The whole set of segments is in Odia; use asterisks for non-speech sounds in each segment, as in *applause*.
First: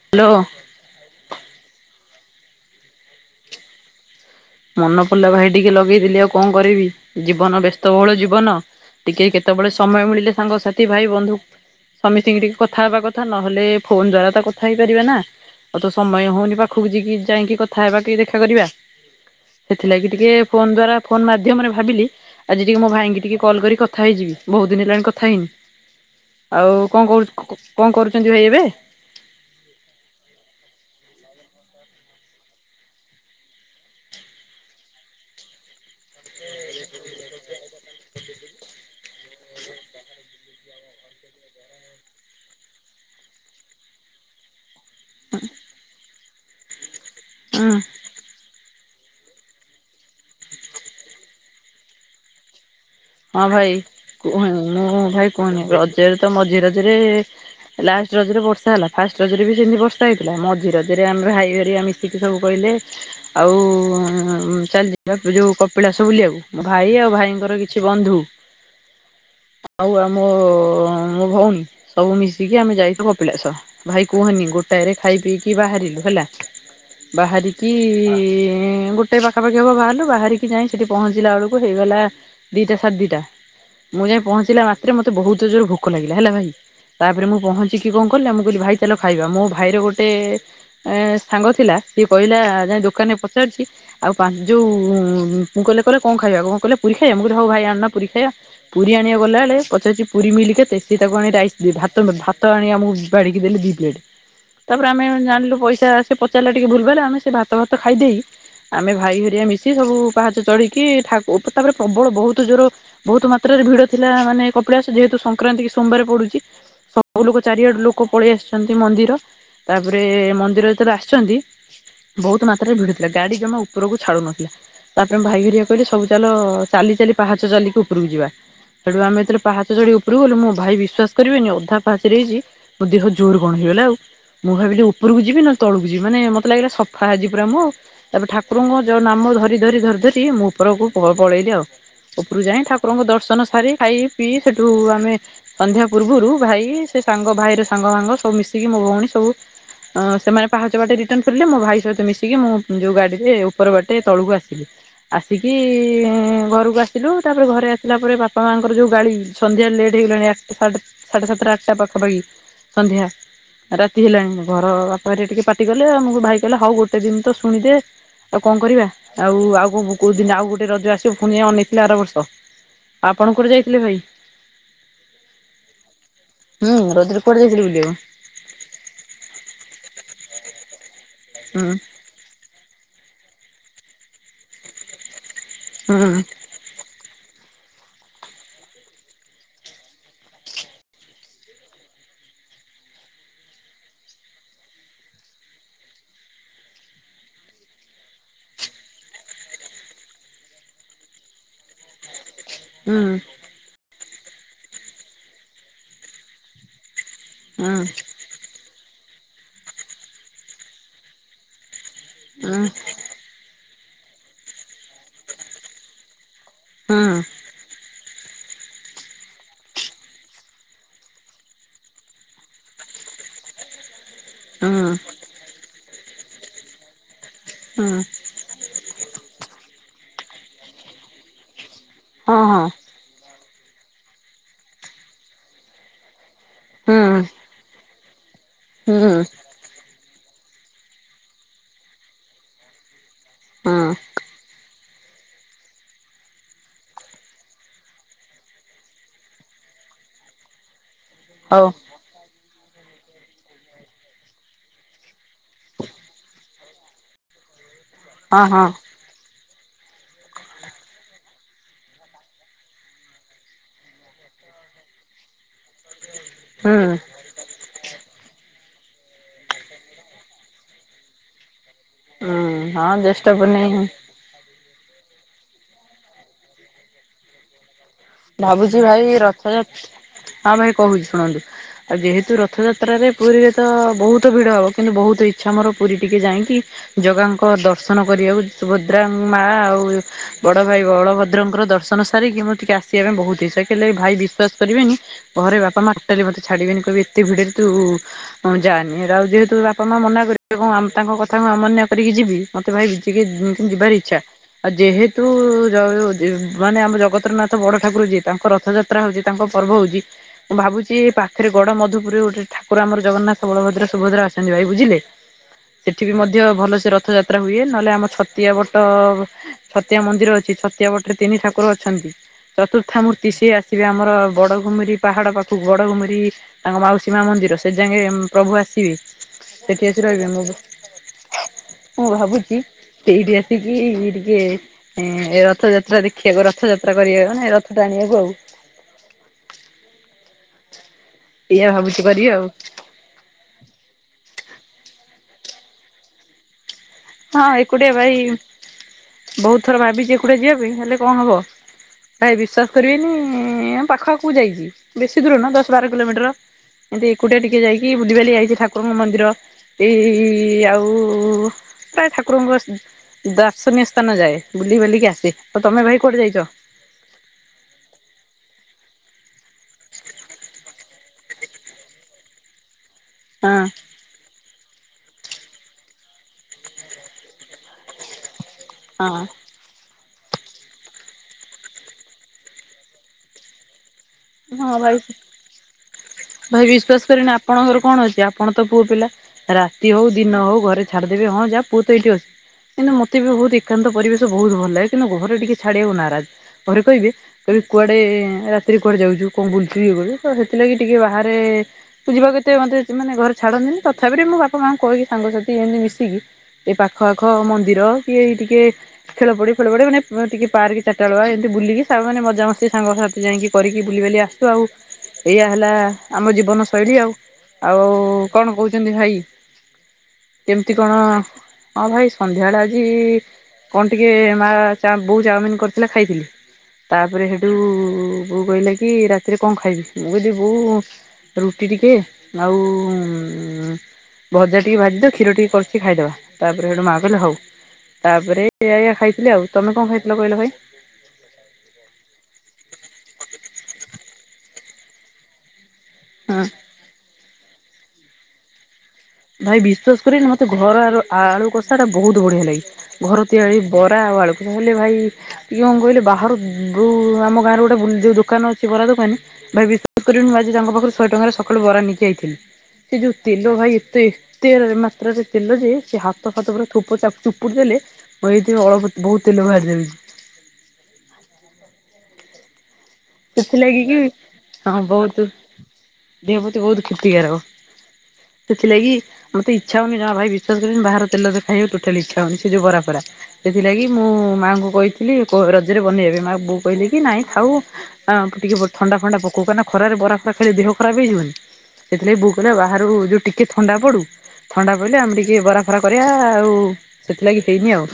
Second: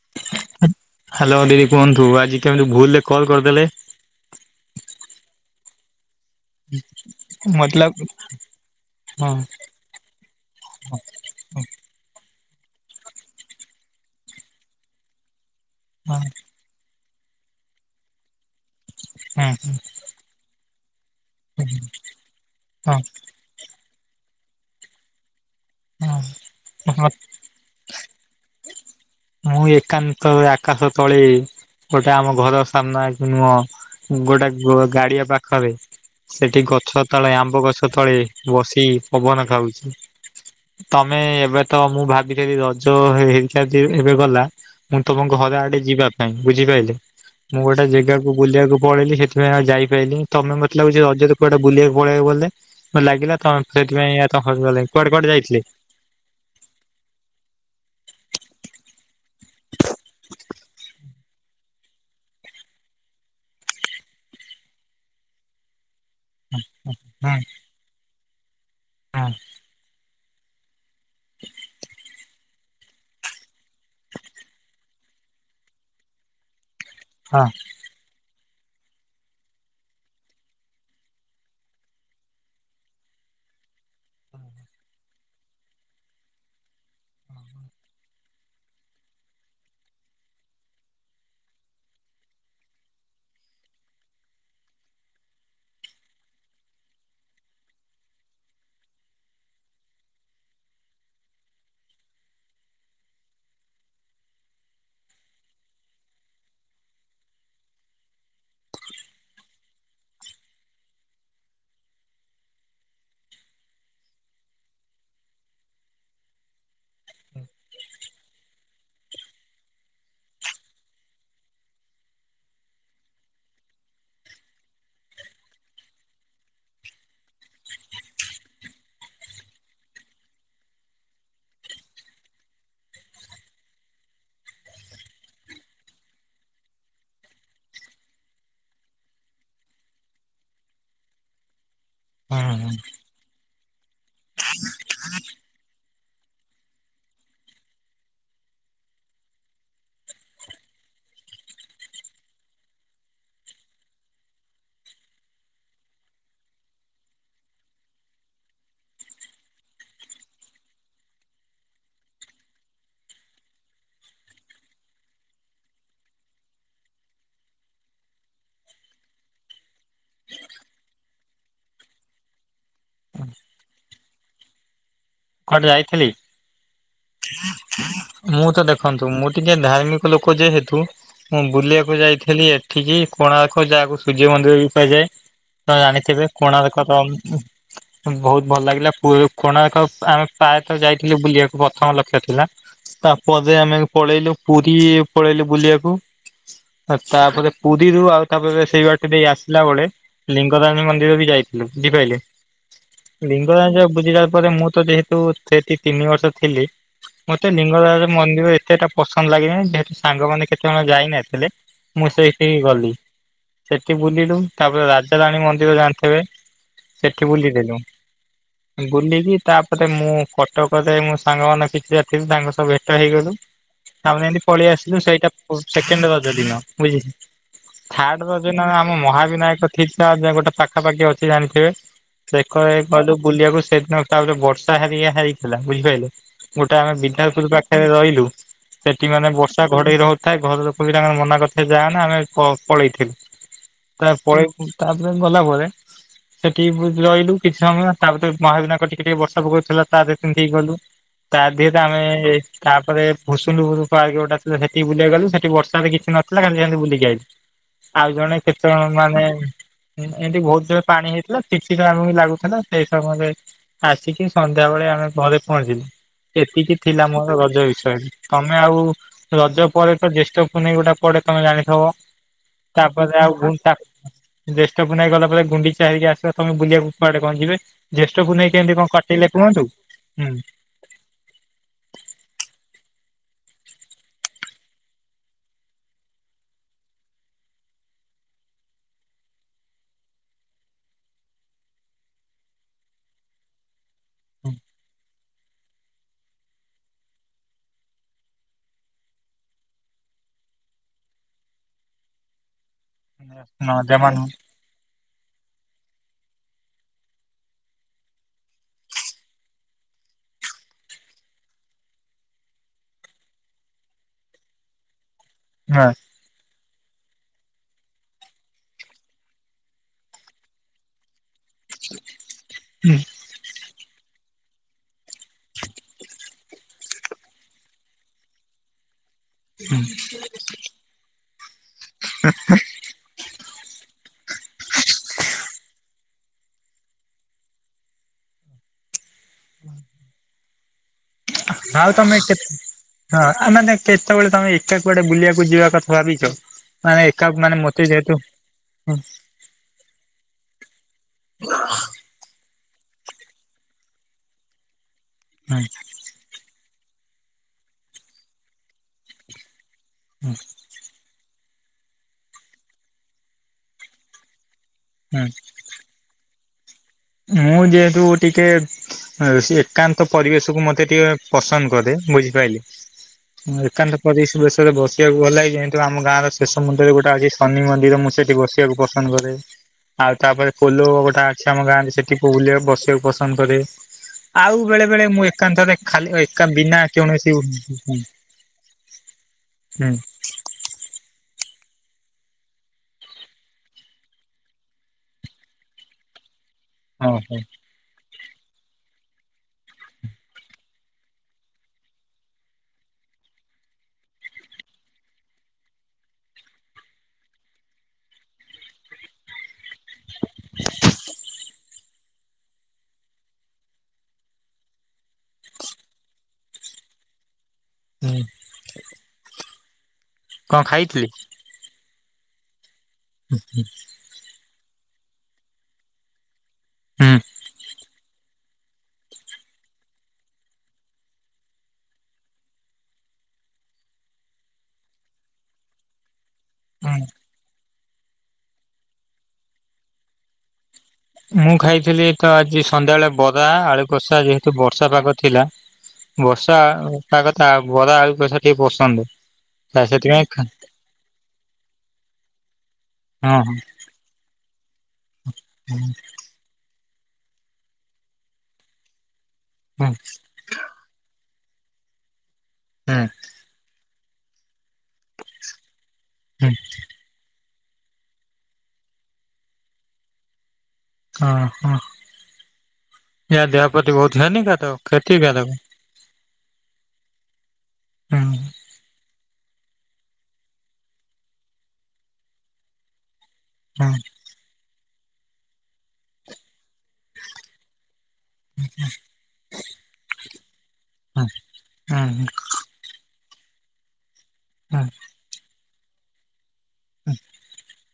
ହ୍ୟାଲୋ ହ୍ୟାଲୋ ଦିଦି କୁହନ୍ତୁ ଆଜି କେମିତି ଭୁଲରେ କଲ୍ କରିଦେଲେ? ମନେ ପଡ଼ିଲା ଭାଇ ଟିକେ ଲଗେଇଦେଲି ଆଉ କଣ କରିବି ଜୀବନ ମତଲବ ବ୍ୟସ୍ତବହୁଳ ଜୀବନ ଟିକେ ହଁ। କେତେବେଳେ ସମୟ ମିଳିଲେ ସାଙ୍ଗ ସାଥି ଭାଇ ବନ୍ଧୁ ସ ହଁ ସମିସ୍ତିଙ୍କି ଟିକେ କଥାହବା କଥା ନହେଲେ ଫୋନ୍ ଦ୍ଵାରା ତ କଥା ହେଇପାରିବା ନା? ଆଉ ତ ସମୟ ହଉନି ପାଖକୁ ଯିକି ଯାଇକି କଥା ହେବା କି ଦେଖା କରିବା ସେଥିଲାଗି ଟିକେ ଫୋନ ଦ୍ଵାରା ଫୋନ ମାଧ୍ୟମରେ ଭାବିଲି ଆଜି ଟିକେ ମୋ ହଁ ଭାଇଙ୍କି ଟିକେ କଲ୍ କରି କଥା ହେଇଯିବି ବହୁତ ଦିନ ହେଲାଣି କଥା ହେଇନି ଆଉ ହଁ ହଁ। କଣ କରୁ କଣ କରୁଛନ୍ତି ଭାଇ ଏବେ? ମୁଁ ଏକାନ୍ତ ଆକାଶ ତଳେ ଗୋଟେ ଆମ ଘର ସାମ୍ନା କି ନୁହଁ ଗୋଟେ ଗାଡ଼ିଆ ପାଖରେ ସେଠି ଗଛ ତଳେ ଆମ୍ବ ଗଛ ତଳେ ବସି ପବନ ଖାଉଛି ତମେ ଏବେ ତ ମୁଁ ଭାବିଥିଲି ରଜ ହେଇଥା ଏବେ ଗଲା ମୁଁ ତମ ଘର ଆଡ଼େ ଯିବା ପାଇଁ ବୁଝିପାଇଲେ ମୁଁ ହୁଁ। ଗୋଟେ ଯେଗାକୁ ବୁଲିବାକୁ ପଳେଇଲିି ସେଥି ସେଥିପାଇଁ ଆଉ ଯାଇପାଇଲିନି ତମେ ମତେ ଲାଗୁଛି ରେ ରେ କୁଆଡେ ବୁଲିବାକୁ ପଳେଇବ ବୋଧେ ହଁ ଲାଗିଲା ତମ ସେଥିପାଇଁ ଆଉ ତା କୁଆଡେ ଯାଇଥିଲେ? ସେରେ ତ ମଝି ରଜରେ ଏ ଲାଷ୍ଟ ରଜରେ ବର୍ଷା ହେଲା। ଫାଷ୍ଟ ରଜରେ ବି ସେମିତି ବର୍ଷା ହେଇଥିଲା। ମଝି ରଜରେ ଆମ ହାଇ ହରିକା ସେଇଠି ସବୁ କହିଲେ ଆଉ ଚାଲଯିବା ଏ ଯୋଉ କପିଳା ସ ବୁଲିବାକୁ। ମୋ ଭାଇ ଆଉ ଭାଇଙ୍କର କିଛି ବନ୍ଧୁ ହଁ। ଆଉ ଆମ ମୋ ଭଉଣୀ ସବୁ ମିଶ କି ଆମେ ଯାଇଚୁ କପିଳାସ ଭାଇ କୁହନି ଗୋଟାଏରେ ଖାଇ ପିଇକି ବାହାରିଲୁ ହେଲା। ହଁ ବାହାରିକ କି ଗୋଟେ ପାଖାପାଖି ହବ ବାହାରିଲୁ। ବାହାରିକି ଯାଇ ସେଠି ପହଞ୍ଚିଲା ବେଳକୁ ହେଇଗଲା ଦିଟା ସାଢ଼େ ଦିଟା। ମୁଁ ଯାଇ ପହଞ୍ଚିଲା ମାତ୍ରେ ମତେ ବହୁତ ଜୋର ଭୋକ ଲାଗିଲା ହେଲା ଭାଇ। ତାପରେ ମୁଁ ପହଞ୍ଚିକି କଣ କଲି ନା ମୁଁ କହିଲି ଭାଇ ଚାଲ ଖାଇବା। ମୋ ଭାଇର ଗୋଟେ ଏ ସାଙ୍ଗ ଥିଲା ସିଏ କହିଲା ଯାଇ ଦୋକାନରେ ପଚାରୁଚି। ଆଉ ପା ଯୋଉ ମୁଁ କହିଲେ କହିଲ କଣ ଖାଇବା କଣ କହିଲେ ପୁରୀ ଖାଇବା ମୁଁ କିହଲି ହଉ ଭାଇ ଆଣନା ପୁରୀ ଖାଇବା। ପୁରୀ ଆଣିବା ଗଲାବେଳେ ପଚାରୁଚି ପୁରୀ ମିଲ କେତେ? ତ ତାକୁ ଆଣି ରାଇସ୍ ଦ ଭାତ ଭାତ ଆଣିବ ଆମକୁ କାଡ଼ିକି ଦେଲେ ଦୀ ପ୍ଲେଟ। ତାପରେ ଆମେ ଜାଣିଲୁ ପଇସା ସେ ପଚାରିଲା ଟିକେ ଭୁଲ ଭାଲ ଆମେ ସେ ଭାତ ଭାତ ଖାଇଦେଇ ଆମେ ଭାଇ ହରିଆ ମିଶି ସବୁ ପାହାଚ ଚଢିକି ଠାକୁ ତାପରେ ପ୍ରବଳ ବହୁତ ଜୋର ବହୁତ ମାତ୍ରାରେ ଭିଡ ଥିଲା ମାନେ କପିଳାସ ଯେହେତୁ ସଂକ୍ରାନ୍ତି କି ସୋମବାର ପଡୁଚି। ସବୁ ଲୋକ ଚାରିଆଡରୁ ଲୋକ ପଳେଇ ଆସିଚନ୍ତି ମନ୍ଦିର। ତାପରେ ମନ୍ଦିର ଭିତରେ ଯେତେବେଳେ ଆସିଚନ୍ତି। ବହୁତ ମାତ୍ରାରେ ଭିଡ଼ଥିଲା। ଗାଡ଼ି ଜମା ଉପରକୁ ଛାଡ଼ୁନଥିଲା। ତାପରେ ଭାଇ ହରିକା କହିଲେ ସବୁ ଚାଲ। ଚାଲି ଚାଲି ପାହାଚ ଚାଲିକି ଉପରକୁ ଯିବା। ସେଠୁ ଆମେ ଯେତେବେଳେ ପାହାଚ ଚଢି ଉପରୁକୁ ଗଲୁ ମୋ ଭାଇ ବିଶ୍ୱାସ କରିବେନି ଅଧା ପାହାଚରେ ହେଇଚି ମୋ ଦେହ ଜୋର କଣ ହେଇଗଲା ଆଉ। ମୁଁ ଭାବିଲି ଉପରକୁ ଯିବି ନା ତଳକୁ ଯିବି ମାନେ ମତେ ଲାଗିଲା ସଫା ଆଜି ପୁରା ମୁ। ତାପରେ ଠାକୁରଙ୍କ ଯୋଉ ନାମ ଧରି ଧରି ଧରି ଧରି ମୁଁ ଉପରକୁ ପ ପଳେଇଲି ଆଉ। ଉପରୁ ହୁଁ ଯାଇ ହୁଁ ଠାକୁରଙ୍କ ଦର୍ଶନ ସାରି ଖାଇ ପିଇ ସେଠୁ ଆମେ ସନ୍ଧ୍ୟା ପୂର୍ବରୁ ଭାଇ ସେ ସାଙ୍ଗ ଭାଇର ସାଙ୍ଗ ଫାଙ୍ଗ ସବୁ ମିଶିକି ମୋ ଭଉଣୀ ସବୁ ଅ ସେମାନେ ପାହାଚ ବାଟେ ରିଟର୍ନ କରିଲେ। ମୋ ଭାଇ ସହିତ ମିଶିକି ମୁଁ ଯୋଉ ଗାଡିରେ ଉପର ବାଟେ ତଳକୁ ଆସିଲି। ଆସିକି ଘରକୁ ଆସିଲୁ ତାପରେ ଘରେ ଆସିଲା ପରେ ବାପା ମାଆଙ୍କର ଯୋଉ ଗାଳି। ସନ୍ଧ୍ୟାରେ ଲେଟ୍ ହେଇଗଲାଣି ଆଠଟା ସାଢେ ସାଢ଼େ ସାତଟା ଆଠଟା ପାଖ ପାଖି ସଂଧ୍ୟା। ରାତି ହେଲାଣି ଘର ବାପା ହରିକା ଟିକେ ପାଟି କଲେ ଆଉ ଭାଇ କହିଲେ ହଉ ଗୋଟେ ଦିନ ତ ଶୁଣିଦେ। ତ କଣ କରିବା ଆଉ ଆଉ କ କୋଉ ଦିନ ଆଉ ଗୋଟେ ରଜ ଆସିବ। ପୁଣି ଅନେଇଥିଲେ ଆର ବର୍ଷ। ଆପଣଙ୍କ କଉଁଠେ ଯାଇଥିଲେ ଭାଇ? କୁଆଡ଼େ ଯାଇଥିଲି? ହୁଁ ରଜରେ କୁଆଡେ ଯାଇଥିଲେ ବୁଲିବାକୁ? ମୁଁ ତ ଦେଖନ୍ତୁ, ମୁଁ ଟିକିେ ଧାର୍ମିକ ଲୋକ ଯେହେତୁ ମୁଁ ହୁଁ ବୁଲିବାକୁ ଯାଇଥିଲି ଏଠିକି କୋଣାର୍କ ଯାହାକୁ ସୂର୍ଯ୍ୟ ମନ୍ଦିର ବି କୁହାଯାଏ, ତ ହୁଁ ଜାଣିଥିବେ କୋଣାର୍କ ତ ବହୁତ ଭଲ ଲାଗିଲା। ପୁରି କୋଣାର୍କ ଏକ ଆମେ ପ୍ରାୟତଃ ଯାଇଥିଲୁ ବୁଲିବାକୁ ପ୍ରଥମ ଲକ୍ଷ୍ୟ ଥିଲା। ତାପରେ ଆମେ ପଳେଇଲୁ ପୁରୀ ପଳେଇଲୁ ବୁଲିବାକୁ। ଆଉ ତାପରେ ପୁରୀରୁ ଆଉ ତାପରେ ସେଇ ବାଟେ ଦେଇ ଆସିଲା ବେଳେ ଲିଙ୍ଗରାଜ ମନ୍ଦିର ବି ଯାଇଥିଲୁ ବୁଝିପାରିଲେ। ହୁଁ। ବୁଝିଲା ପରେ ମୁଁ ତ ଯେହେତୁ ସେଠି ତିନି ବର୍ଷ ଥିଲି ମତେ ହୁଁ ଲିଙ୍ଗରାଜ ମନ୍ଦିର ଏତେଟା ପସନ୍ଦ ଲାଗିଲାନି ଯେହେତୁ ସାଙ୍ଗମାନେ କେତେଜଣ ଯାଇନଥିଲେ। ମୁଁ ହୁଁ ସେଇଠିକି ଗଲି ସେଠି ବୁଲିଲୁ ତାପରେ ରାଜାରାଣୀ ମନ୍ଦିର ଜାଣିଥିବେ? ହୁଁ ସେଠି ବୁଲିଦେଲୁ ବୁଲିକି ତାପରେ ମୁଁ କଟକ ରେ ମୁଁ ସାଙ୍ଗ ମାନ କିଛିଟା ଥିଲେ ତାଙ୍କ ସହ ଭେଟ ହେଇଗଲୁ। ତାପରେ ଏମତି ପଳେଇ ହୁଁ ଆସିଲୁ ସେଇଟା ସେକଣ୍ଡ ରଜ ଦିନ ବୁଝି *unintelligible* ହୁଁ। ରଜ ଦିନ ଆମ ମହାବିନାୟକ *unintelligible* ଗୋଟେ ପାଖାପାଖି ଅଛି ଜାଣିଥିବେ ହଁ ସେ ହଁ ବୁଲିବାକୁ ସେଦିନ ତାପରେ ବର୍ଷା ହାରିକ ହେଇଥିଲା ବୁଝିପାରିଲେ? ଗୋଟେ ଆମେ ହୁଁ ବିଧାପୁର ପାଖରେ ରହିଲୁ ସେଠି ହୁଁ ମାନେ ବ ଘଡେଇ ରହୁଥାଏ ଘର ଲୋକ ବି ତାଙ୍କର ମନା କରଥିଲେ ଯାଅନା ଆମେ ପଳେଇଥିଲୁ। ହଁ ତାପରେ ପୁ ତାପରେ ଗଲା ପରେ ସେଠି ରହିଲୁ କିଛି ସମୟ ତାପରେ ମହାବିନାୟକ ଟିକେ ଟିକେ ବର୍ଷା ପକଉଥିଲା ତା ଦେହରେ ସେମତି ହେଇ ଗଲୁ ତା ହଉ ଦେହେରେ ଆମେ ତାପରେ ଭୁସୁୁଲୁହୁରୁ ପାର୍କ ଗୋଟା ଥିଲା ସେଠି ବୁଲିବା ଗଲୁ ସେଠି ବର୍ଷାରେ କିଛି ନଥିଲା ଖାଲି ସେମିତି ବୁଲିକି ଆଇଲୁ। ଆଉ ଜଣେ ହଁ ହଁ କେତେ ଜଣ ମାନେ ଏମତି ବହୁତ ଜୋରେ ପାଣି ହେଇଥିଲା। *unintelligible* ଆମକୁ ବି ଲାଗୁଥିଲା। ସେଇ ସମୟରେ ଆସିକି ସନ୍ଧ୍ୟାବେଳେ ଆମେ ଘରେ ପହଞ୍ଚିଲୁ ସେତିକି ହୁଁ ଥିଲା ମୋର ରଜ ବିଷୟରେ। ତମେ ଆଉ ରଜ ପରେ ତ ଜ୍ୟେଷ୍ଠ ପୁନେଇ ଗୋଟେ ପଡେ ତମେ ଜାଣିଥବ ହୁଁ ହଁ ତାପରେ ଆଉ ଜ୍ୟେଷ୍ଠ ପୁନେଇଁ ଭୁଟାକ ଜ୍ୟେଷ୍ଠ ପୁନେଇ ଗଲା ପରେ ଗୁଣ୍ଡିଚା ହରିକା ଆସିବ ତମେ ବୁଲିବାକୁ କୁଆଡେ କଣ ଯିବେ ପୁନେଇ କେମିତି ଭାବୁଛି କଣ ଭାଇ କଟେଇଲେ କୁହନ୍ତୁ? ହୁଁ ରଥଯାତ୍ରା ହଁ ଭାଇ କହୁଛି ଶୁଣନ୍ତୁ? ଆଉ ଯେହେତୁ ରଥଯାତ୍ରାରେ ପୁରୀରେ ତ ବହୁତ ଭିଡ ହବ କିନ୍ତୁ ବହୁତ ଇଚ୍ଛା ମୋର ପୁରୀ ଟିକେ ଯାଇକି ଜଗାଙ୍କ ଦର୍ଶନ କରିବାକୁ ସୁଭଦ୍ରା ମା ଆଉ ବଡ ଭାଇ ବଳଭଦ୍ରଙ୍କର ଦର୍ଶନ ସାରିକି ମତେ ଆସିବା ପାଇଁ ବହୁତ ଇଚ୍ଛା ହେଲେ ଭାଇ ବିଶ୍ଵାସ କରିବେନି ଘରେ ବାପା ମା ଟୋଟଲି ମତେ ଛାଡିବେନି କହିବେ ଏତେ ଭିଡରେ ତୁ ହଁ ଯାଆନି ଆଉ ଯେହେତୁ ବାପା ମା ମନା କରିବେ ତାଙ୍କ କଥା ମୁ ଅମାନ୍ୟ କରିକି ଯିବି ମତେ ଭାଇ ଟିକେ ହଁ ଯିବାର ଜମା ନୁହଁ ଇଚ୍ଛାଆଉ ଯେହେତୁ ମାନେ ଆମ ଜଗତରନାଥ ବଡ ଠାକୁର ଯିଏ ତାଙ୍କ ରଥଯାତ୍ରା ହଉଛି ତାଙ୍କ ପର୍ବ ହଉଛି ମୁଁ ଭାବୁଛି ଏ ପାଖରେ ଗଡ ମଧୁପୁରରେ ଗୋଟେ ଠାକୁର ଆମର ଜଗନ୍ନାଥ ବଳଦ୍ର ସୁଭଦ୍ରା ଅଛନ୍ତି ଭାଇ ବୁଝିଲେ। ହଁ ସେଠି ବି ମଧ୍ୟ ଭଲସେ ରଥଯାତ୍ରା ହୁଏ। ନହେଲେ ଆମ ଛତିଆ ବଟ ଛତିଆ ମନ୍ଦିର ଅଛି ଛତିଆ ମଠରେ ତିନି ଠାକୁର ଅଛନ୍ତି ଚତୁର୍ଥା ମୂର୍ତ୍ତି ସିଏ ଆସିବେ ଆମର ବଡ଼ଘୁମିରି ପାହାଡ଼ ପାଖକୁ ବଡ଼ଘୁମିରି ତାଙ୍କ ମାଉସୀ ମା ମନ୍ଦିର ସେ ଯାକେ ପ୍ରଭୁ ଆସିବେ ସେଠି ଆସି ରହିବେ ମୁଁ ମୁଁ ଭାବୁଛି ସେଇଠି ଆସିକି ଟିକେଏ ରଥଯାତ୍ରା ଦେଖିବାକୁ ରଥଯାତ୍ରା କରିବାକୁ ନା ଏଇ ରଥ ଟାଣିବାକୁ ଆଉ। ଏଇଆ ଆଉ ଭାବୁଛି ତମେ କରିବି ଆଉ। କେତେ ହଁ ଆ ମାନେ କେତେବେଳେ ତମେ ଏକା କୁଆଡେ ବୁଲିବାକୁ ଯିବା କଥା ଭାବିଛ? ମାନେ ଏକା ହଁ ମାନେ ମତେ ଏକୁଟିଆ ଭାଇ ଯେହେତୁ ହୁଁ ବହୁତ ଥର ଭାବିଛି ଏକୁଟିଆ ଯିବା ପାଇ ହେଲେ କଣ ହବ ଭାଇ ବିଶ୍ଵାସ କରିବେନି ପାଖ ପାଖକୁ ଯାଇଛିି ବେଶୀ ଦୂର ନୁହଁ ହୁଁ ଦଶ ବାର କିଲୋମିଟର ଏମତି ଏକୁଟିଆ ଟିକେ ଯାଇକି ବୁଲିିବାଲି ଆଇଛି ଠାକୁରଙ୍କ ମନ୍ଦିର ଏଇ ହୁଁ ଆଉ ପ୍ରାୟ ଠାକୁରଙ୍କ ଦାର୍ଶନୀୟ ସ୍ଥାନ ଯାଏ ବୁଲି ବୁଲିକି ଆସେ ଆଉ ତମେ ଭାଇ କୁଆଡେ ଯାଇଛ? ମୁଁ ଯେହେତୁ ଟିକେ ଏକାନ୍ତ ପରିବେଶକୁୁ ମତେ ଟିକେ ପସନ୍ଦ କରେ ବୁଝିପାରିଲେ। ହଁ ଏକାନ୍ତ ପରିବେଶରେ ବସିବାକୁ ଭଲ ଲାଗେ। ଯେହେତୁ ଆମ ଗାଁ ର ଶେଷ ମନ୍ଦିରରେ ଗୋଟେ ଅଛି ଶନି ମନ୍ଦିର ମୁଁ ସେଠି ବସିି ବସିବାକୁ ପସନ୍ଦ କରେ। ହଁ ଆଉ ତାପରେ ପୋଲୋ ଗୋଟେ ଅଛି ଆମ ଗାଁ ରେ ସେଠି ବୁଲିବାକୁ ବସିବାକୁ ପସନ୍ଦ କରେ। ଆଉ ହଁ ବେଳେ ଭାଇ ବେଳେ ମୁଁ ଏକାନ୍ତରେ ଖାଲି ଏକା ଭାଇ ବିନା ବିଶ୍ଵାସ କୌଣସି କରିବେନି ହୁଁ ଆପଣଙ୍କର କଣ ଅଛି ଆପଣ ତ ପୁଅ ପିଲା। ହୁଁ ରାତି ହଉ ଦିନ ହଉ ଘରେ ଛାଡିଦେବେ ହଁ ଯା ପୁଅ ତ ଏଇଠି ଅଛି। କିନ୍ତୁ ମତେ ବି ବହୁତ ଏକାନ୍ତ ପରିବେଶ ବହୁତ ଭଲ ଲାଗେ, କିନ୍ତୁ ଘରେ ଟିକେ ଛାଡିଆକୁ ନାରାଜ। ଘରେ କହିବେ ଓହୋ କହିବେ କୁଆଡେ ରାତିରେ କୁଆଡେ ଯାଉଛୁ? କଣ ବୁଲୁଛୁ ଇଏ ବୋଲି ସେଥିଲାଗି ଟିକେ ବାହାରେ ଯିବାକୁ ଏତେ ମତେ ମାନେ ଘର ଛାଡ଼ନ୍ତିନି? ତଥାପି ମୋ ବାପା ମାଆଙ୍କୁ କହିକି ସାଙ୍ଗସାଥି ଏମିତି ମିଶିକି ଏ ପାଖ ଆଖ ମନ୍ଦିର କି ଟିକେ ଖେଳ ପଡିଆ ଫେଳ ପଡିଆ, ମାନେ ଟିକେ ପାର୍କ ଚାରିଟା ବେଲିଆ ଏମିତି ବୁଲିକି ସାଙ୍ଗ ମାନେ ମଜାମସ୍ତି ସାଙ୍ଗ ସାଥି ଯାଇକି କରିକି ବୁଲି ବାଲି ଆସୁ ଆଉ ଏଇଆ ହେଲା ଆମ ଜୀବନଶୈଳୀ ଆଉ ଆଉ *inaudible* କଣ କହୁଛନ୍ତି ଭାଇ? କେମିତି କଣ? ହଁ ଭାଇ ସନ୍ଧ୍ୟାବେଳେ ଆଜି କଣ ଟିକେ? ମା ବୋଉ ଚାଓମିନ୍ କରିଥିଲେ ଖାଇଥିଲି। ହୁଁ ତାପରେ ସେଠୁ, ବୋଉ କହିଲା କି ରାତିରେ କଣ ଖାଇବୁ ମୁଁ କହିଲି ବୋଉ ରୁଟି ଟିକେ, ଆଉ ଭଜା ଟିକେ ଭାଜିଦେ, କ୍ଷୀର ଟିକେ କରିଚି ଖାଇଦେବା ତାପରେ ସେଟୁ ମା ହୁଁ କହିଲା ହଉ ତା ପରେ ଏଇଆ ଏଇଆ ଖାଇଥିଲି ଆଉ, ତମେ କଣ ଖାଇଥିଲ କହିଲ ଭାଇ? ମୁଁ ଖାଇଥିଲି ତ ଆଜି ସନ୍ଧ୍ୟାବେଳେ ବରା, ଆଳୁକଷା ଯେହେତୁ ବର୍ଷା ପାଗ ଥିଲା। ହଁ। ବର୍ଷା ପାଗ ତା ବରା ଆଳୁକଷା ଟିକେ ପସନ୍ଦ। ଭାଇ ତା ବିଶ୍ଵାସ ସେଥିପାଇଁ କରିବେନି, ଖା ମତେ ଘର ଆଳୁ କଷାଟା ବହୁତ୍ ବଢିଆ ଲାଗେ ଘର ହଁ ହଁ ତିଆରି ବରା ଆଳୁ କହିଲେ ଭାଇ ହୁଁ କହିଲେ ବାହାରୁ ଯୋଉ ଆମ ଗାଁ ର ଗୋଟେ ଯୋଉ ଦୋକାନ ଅଛି ବରା ଦୋକାନୀ ଭାଇ ହୁଁ ବିଶ୍ୱାସ କରିବେନି ଆଜି ତାଙ୍କ ପାଖରୁ ଶହ ଟଙ୍କାର ସକାଳେ ବରା ନେଇକି ଆସିଥିଲି, ସେ ଯୋଉ ତେଲ ଭାଇ ଏତେ ଏତେ ଯେ ସେ ତେଲ ଯେ ହାତ ହୁଁ ହୁଁ ଫାତ ପୁରା ଚିପୁଡି ଦେଲେ ହେଇଥିବ ଅଳ୍ପ ବହୁତ ତେଲ ବାହାରିଯାଉଚି। ହଁ ହଁ ସେଥିଲାଗି ଦେହପତି କି ବହୁତ ହେନି କାରକ ହଁ ବହୁତ ଖେତି କାରକ। ଦେହ ପ୍ରତି ବହୁତ କ୍ଷତିକାରକ। ହୁଁ ସେଥିଲାଗି ମତେ ଇଛା ହଉନି ଜମା ଭାଇ ବିଶ୍ୱାସ କରିବନି ବାହାର ତେଲ ଖାଇବାକୁ ଟୋଟାଲି ଇଛା ହଉନି ସେଇ ଯୋଉ ବରାପରା। ସେଥିଲାଗି ହୁଁ ମୁଁ ମାଆଙ୍କୁ କହିଥିଲି, ରଜରେ ବନେଇବାକୁ ମା, ବୋଉ କହିଲେ କି ନାଇଁ ଥାଉ। ହଁ ଟିକେ ଥଣ୍ଡା ଫଣ୍ଡା ପକାଉ କାରନ ଖରାରେ ବରା ଫରା ଖାଇଲେ ଦେହ ଖରାପ ହୁଁ ହେଇଯିବନି। ହୁଁ ସେଥିଲାଗି ବୋଉ କହିଲା, ବାହାରୁ ଯେଉଁ ଟିକିଏ ଥଣ୍ଡା ପଡ଼ୁ ଥଣ୍ଡା ହୁଁ। ପଡ଼ିଲେ ଆମେ ଟିକେ ବରାଫରା କରିବା ଆଉ ସେଥିଲାଗି ହେଇନି ଆଉ,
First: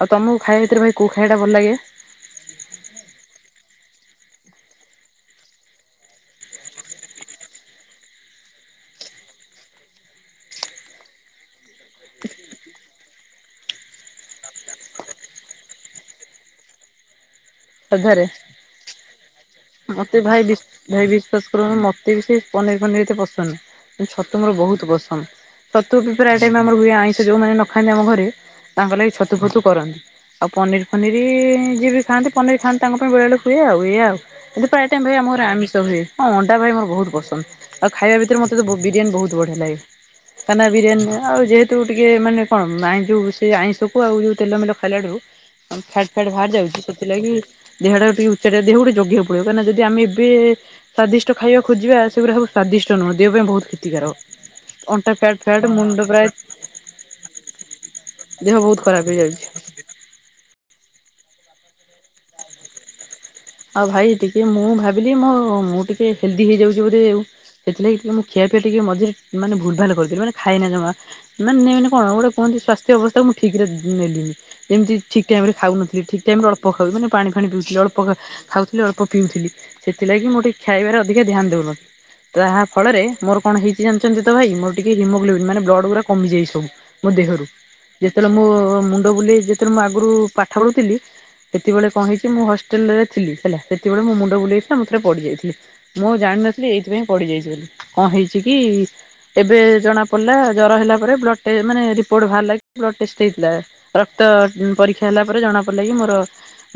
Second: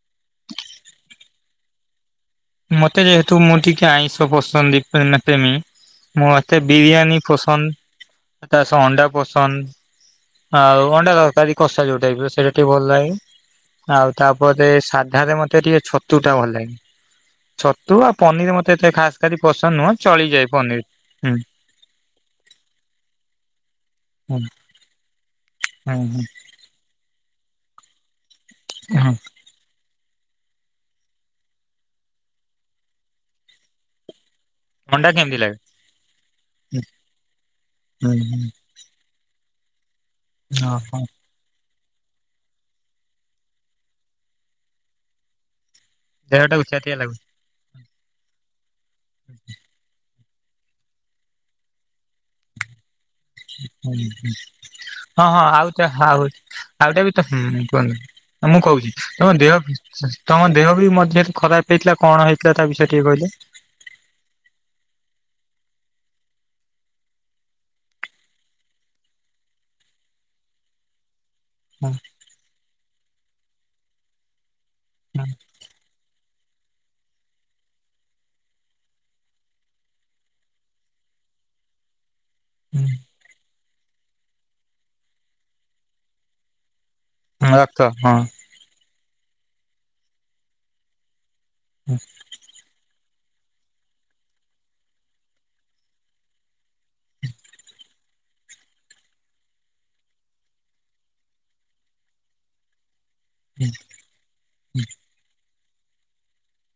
ଆଉ ତମକୁ ଖାଇବା ଭିତରେ ଭାଇ କୋଉ ଖାଇବାଟା ଭଲ ଲାଗେ? ମତେ ଯେହେତୁ, ମୁଁ ଟିକେ ଆଇଁଷ ପସନ୍ଦ ପ୍ରେମୀ ମତେ ବିରିୟାନୀ ପସନ୍ଦ, ତା ସହ ଅଣ୍ଡା ପସନ୍ଦ। ଆଉ ଅଣ୍ଡା ତରକାରୀ କଷା ଯୋଉଟାଇପର ସେଇଟା ଟିକେ ଭଲ ଲାଗେ। ଆଉ ତାପରେ, ସାଧାରେ ମତେ ଟିକେ ଛତୁଟା ଭଲ ଲାଗେ। ଛତୁ ଆଉ ସାଧାରେ? ପନିର ମତେ ଏତେ ଖାସ୍ କରି ପସନ୍ଦ ନୁହଁ ଚଳିଯାଏ ପନିର ହୁଁ। ହୁଁ ମୋତେ ବି ସେଇ ପନିର ଫନିର ଏତେ ପସନ୍ଦ ନୁହଁ, ଛତୁ ହୁଁ ମୋର ବହୁତ ପସନ୍ଦ ଛତୁ ହୁଁ ବି ହୁଁ ପ୍ରାୟ ଆମର ଆଇଁଷ ଯୋଉମାନେ ନ ଖାନ୍ତି ଆମ ଘରେ ତାଙ୍କ ଲାଗି ହଁ ଛତୁ ଫତୁ କରନ୍ତି। ଆଉ ପନିର ଫନିର ଯିଏ ବି ଖାଆନ୍ତି ପନିର ଖାଆନ୍ତି ତାଙ୍କ ପାଇଁ ବେଳେ ବବେଳେଲେ ହୁଏ ଆଉ ଏଇଆ ଆଉ। ଏଥିପାଇଁ ଅଣ୍ଡା ଭାଇ କେମିତି ଆମଘରେ ଲାଗେ? ଆମିଷ ହୁଏ ହଁ ଅଣ୍ଡା ଭାଇ ମୋର ବହୁତ ପସନ୍ଦ। ଆଉ ହୁଁ ଖାଇବା ଭିତରେ ହୁଁ ମତେ ତ ବିରିୟାନ ବହୁତ ବଢିଆ ଲାଗେ। କାଇକିନା ଓହୋ ବିରିୟାନୀ ଆଉ ଯେହେତୁ ଟିକେ ମାନେ କଣ ଆଇଁ ଯେଉଁ ସେ ଆଇଁଷକୁ ଆଉ ଯେଉଁ ତେଲମେଲ ଖାଇଲାଠୁ ଫ୍ୟାଟ ସେଟା ଦେହଟା ବାହାରି ଯାଉଛି! ଉଚାଟିଆ ଲାଗୁଛି। ସେଥିଲାଗି ଦେହଟା ଟିକେ ଉଚ୍ଚା ଦେହ ଗୋଟେ ଜଗିବାକୁ ପଡିବ କାହିଁକିଣା ଯଦି ଆମେ ଏବେ ସ୍ଵାଦିଷ୍ଟ ଖାଇବା ଖୋଜିବା ସେଗୁଡା ସବୁ ସ୍ଵାଦିଷ୍ଟ ନୁହେଁ ଦେହ ପାଇଁ ବହୁତ କ୍ଷତି ହୁଁ କାରକ ହୁଁ ଅଣ୍ଟା ହଁ ଫ୍ୟାଟ୍ ହଁ ଫ୍ୟାଟ୍ ଆଉ ତା ମୁଣ୍ଡ ଆଉ ପ୍ରାୟ ଆଉଟା ବି ତ ହୁଁ କୁହନ୍ତୁ ଦେହ ମୁଁ ବହୁତ କହୁଛି ଖରାପ ତମ ହେଇଯାଉଛି। ଦେହ ତମ ଦେହ ବି ମଝିରେ ଖରାପ ହେଇଥିଲା କଣ ହେଇଥିଲା ତା ବିଷୟରେ ଟିକେ କହିଲେ? ଆଉ ଭାଇ ଟିକେ ମୁଁ ଭାବିଲି ମୋ ମୁଁ ଟିକେ ହେଲ୍ଦି ହେଇଯାଉଛି ବୋଧେ ଆଉ। ସେଥିଲାଗି ଟିକେ ମୁଁ ଖିଆ ପିଆ ଟିକେ ମଝିରେ ମାନେ ଭୁଲ୍ ଭାଲ୍ କରିଥିଲି ମାନେ ଖାଏନା ଜମା। ନାଁ ନାଇଁ ମାନେ କଣ ଗୋଟେ କୁହନ୍ତି ସ୍ୱାସ୍ଥ୍ୟ ଅବସ୍ଥା ମୁଁ ଠିକ୍ ରେ ନେଲିନି ଯେମିତି ଠିକ୍ ଟାଇମ ରେ ଖାଉନଥିଲ ଠିକ୍ ଯେମରେ ଅଳ୍ପ ଖାଉ ମାନେ ପାନି ଫାଣି ପିଉଥିଲି ଅଳ୍ପ ଖା ଖାଉଥିଲି ଅଳ୍ପ ପିଉଥିଲି ସେଥିଲାଗି ମୁଁ ଟିକିଏ ଖାଇବାରେ ଅଧିକା ଧ୍ୟାନ ଦେଉନଥିଲି ତାହା ଫଳରେ ମୋର କଣ ହେଇଚି ଜାଣିଛନ୍ତି ତ ଭାଇ ମୋର ଟିକେ ହିମୋଗ୍ଲୋବିନ୍ ମାନେ ବ୍ଲଡ଼ ଗୁଡା କମିଯାଇଛି ସବୁ। ମୋ ଦେହରୁ ରକ୍ତ ହଁ ଯେତେବେଳେ ମୋ ମୁଣ୍ଡ ବୁଲେଇ ଯେତେବେଳେ ମୁଁ ଆଗରୁ ପାଠ ପଢୁଥିଲି? ସେତେବେଳେ ହଁ କଣ ହେଇଛି ମୁଁ ହଷ୍ଟେଲ ରେ ଥିଲି ହେଲା ସେତେବେଳେ ମୋ ମୁଣ୍ଡ ବୁଲେଇଥିଲା ମୁଁ ଥରେ ପଡିଯାଇଥିଲି। ମୁଁ ଜାଣିନଥିଲି ଏଇଥିପାଇଁ ପଡିଯାଇଛି ବୋଲି କଣ ହେଇଛି କି ଏବେ ଜଣା ପଡ଼ିଲା ଜର ହେଲା ପରେ ବ୍ଲଡ଼ ଟେ ମାନେ ରିପୋର୍ଟ ବାହାରଲାକି ବ୍ଲଡ୍ ଟେଷ୍ଟ ହେଇଥିଲା ରକ୍ତ ପରୀକ୍ଷା ହେଲା ପରେ ଜଣା ପଡ଼ିଲା କି ମୋର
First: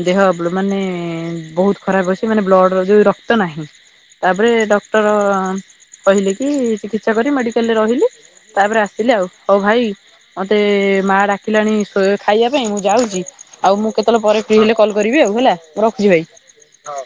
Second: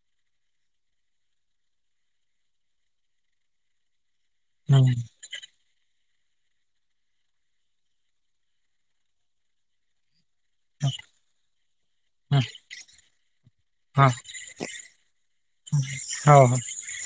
ଦେହ ମାନେ ଏ ବହୁତ ଖରାପ ଅଛି ମାନେ ବ୍ଲଡ଼ ର ଯୁ ରକ୍ତ ନାହିଁ ତାପରେ ଡକ୍ଟର କହିଲେ କି ଚିକିତ୍ସା କରି ମେଡିକାଲରେ ରହିଲି ତାପରେ ଆସିଲେ ଆଉ ହଉ ଭାଇ ମତେ ମା ଡାକିଲାଣି ଶୋ ହଁ ଖାଇବା ପାଇଁ ମୁଁ ଯାଉଛି ଆଉ ମୁଁ ହଉ କେତେବେଳେ ପରେ ଫ୍ରି ହେଲେ କଲ କରିବି ଆଉ ହେଲା ମୁଁ ରଖୁଛି ହଉ। ଭାଇ।